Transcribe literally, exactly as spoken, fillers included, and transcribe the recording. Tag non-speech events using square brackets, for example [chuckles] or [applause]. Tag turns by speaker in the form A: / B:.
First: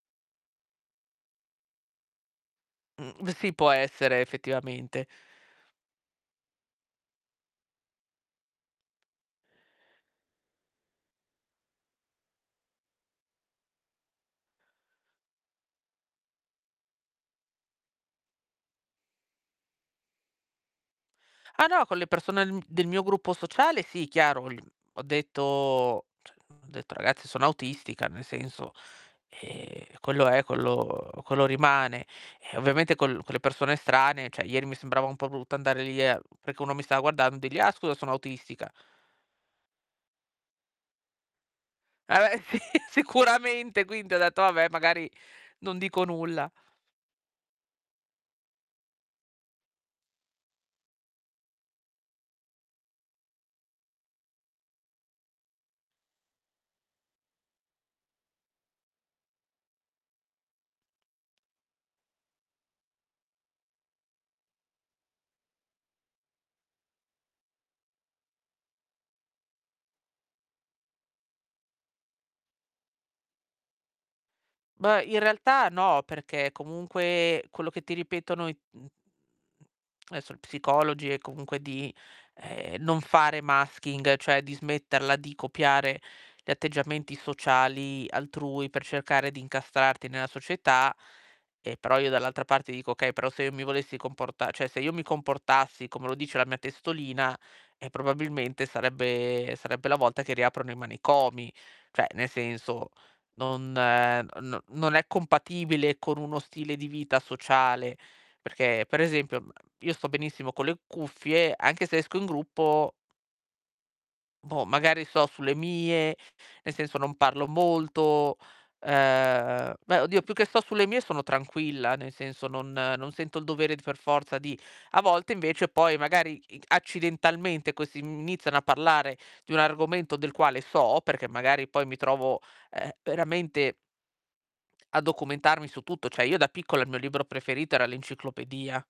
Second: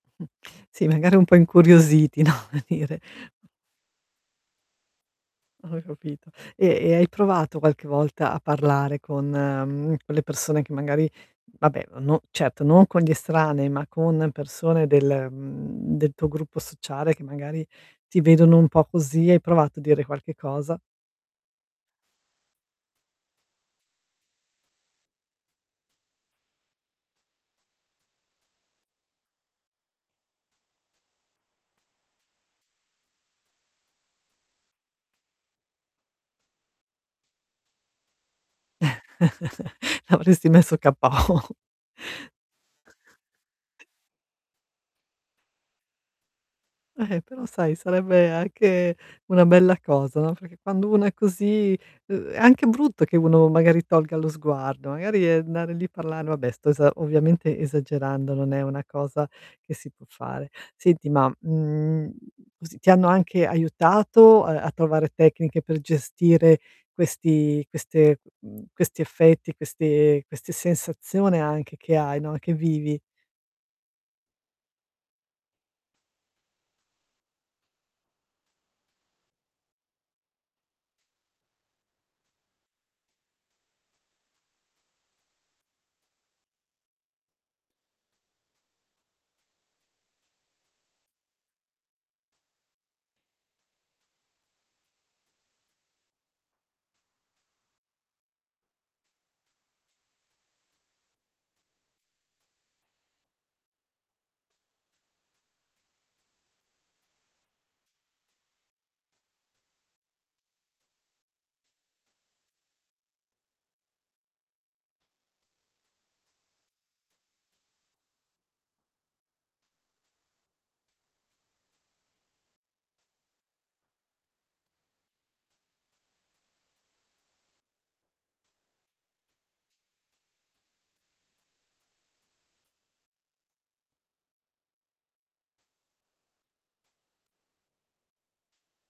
A: Mh. Sì, magari un po' incuriositi, no, ome dire.
B: Mhmm, sì, può essere effettivamente.
A: Ho capito. E e hai provato qualche volta a parlare con mhmm, con le persone che magari vabbè, no certo, non con gli estranei, ma con persone del mhmm, del tuo gruppo sociale, che magari ti vedono un po' così, hai provato a dire qualche cosa?
B: Ah no, con le persone n del mio gruppo sociale sì, chiaro, gl ho detto, cioè ho detto: "C ragazzi, sono autistica", nel senso, ehm, quello è quello uhm, quello rimane. Ehm, ovviamente con l con le persone estranee, ceh ieri mi sembrava un po' brutta andare lì e perché uno mi stava guardando, dirgli: "Ah scusa, sono autistica".
A: [chuckles] L'avresti messo KO.
B: [unintelligible] sì, sicuramente. Quindi ho detto: "Vabbè, magari non dico nulla".
A: Eh-eh, però sai, sarebbe anche una bella cosa, no, perché quando uno è così, uhm, è anche brutto che uno magari tolga lo sguardo, magari, ehm, andare lì e parlare vabbè, sto esa ovviamente esagerando, non è una cosa che si può fare. Senti, ma, mhmm, così ti hanno anche aiutato a a trovare tecniche per gestire questi queste m mhmm, questi effetti, queste queste sensazione anche che hai, no, che vivi?
B: Beh, in realtà no, perché comunque, quello che ti ripetono i esso, psicologi è comunque di, ehm, non fare masking, cioè di smetterla di copiare gli atteggiamenti sociali altrui, per cercare di incastrarti nella società. Eh, però io dall'altra parte dico: "Okay, però se io mi volessi comporta ceh se io mi comportassi come lo dice la mia testolina, eh, probabilmente sarebbe sarebbe la volta che riaprono i manicomi". Cioè, nel senso, non no non è compatibile con uno stile di vita sociale, perché per esempio, mhmm, io sto benissimo con le cuffie, anche se esco in gruppo boh, magari sto sulle mie, nel senso non parlo molto. Ehm, beh oddio, più che sto sulle mie sono tranquilla, nel senso non non sento il dovere per forza di a volte invece poi magari i accidentalmente questi iniziano, mhmm, a parlare di un argomento del quale so, perché magari poi mi trovo, ehm, veramente a documentarmi su tutto. ceh io da piccola il mio libro preferito era l'enciclopedia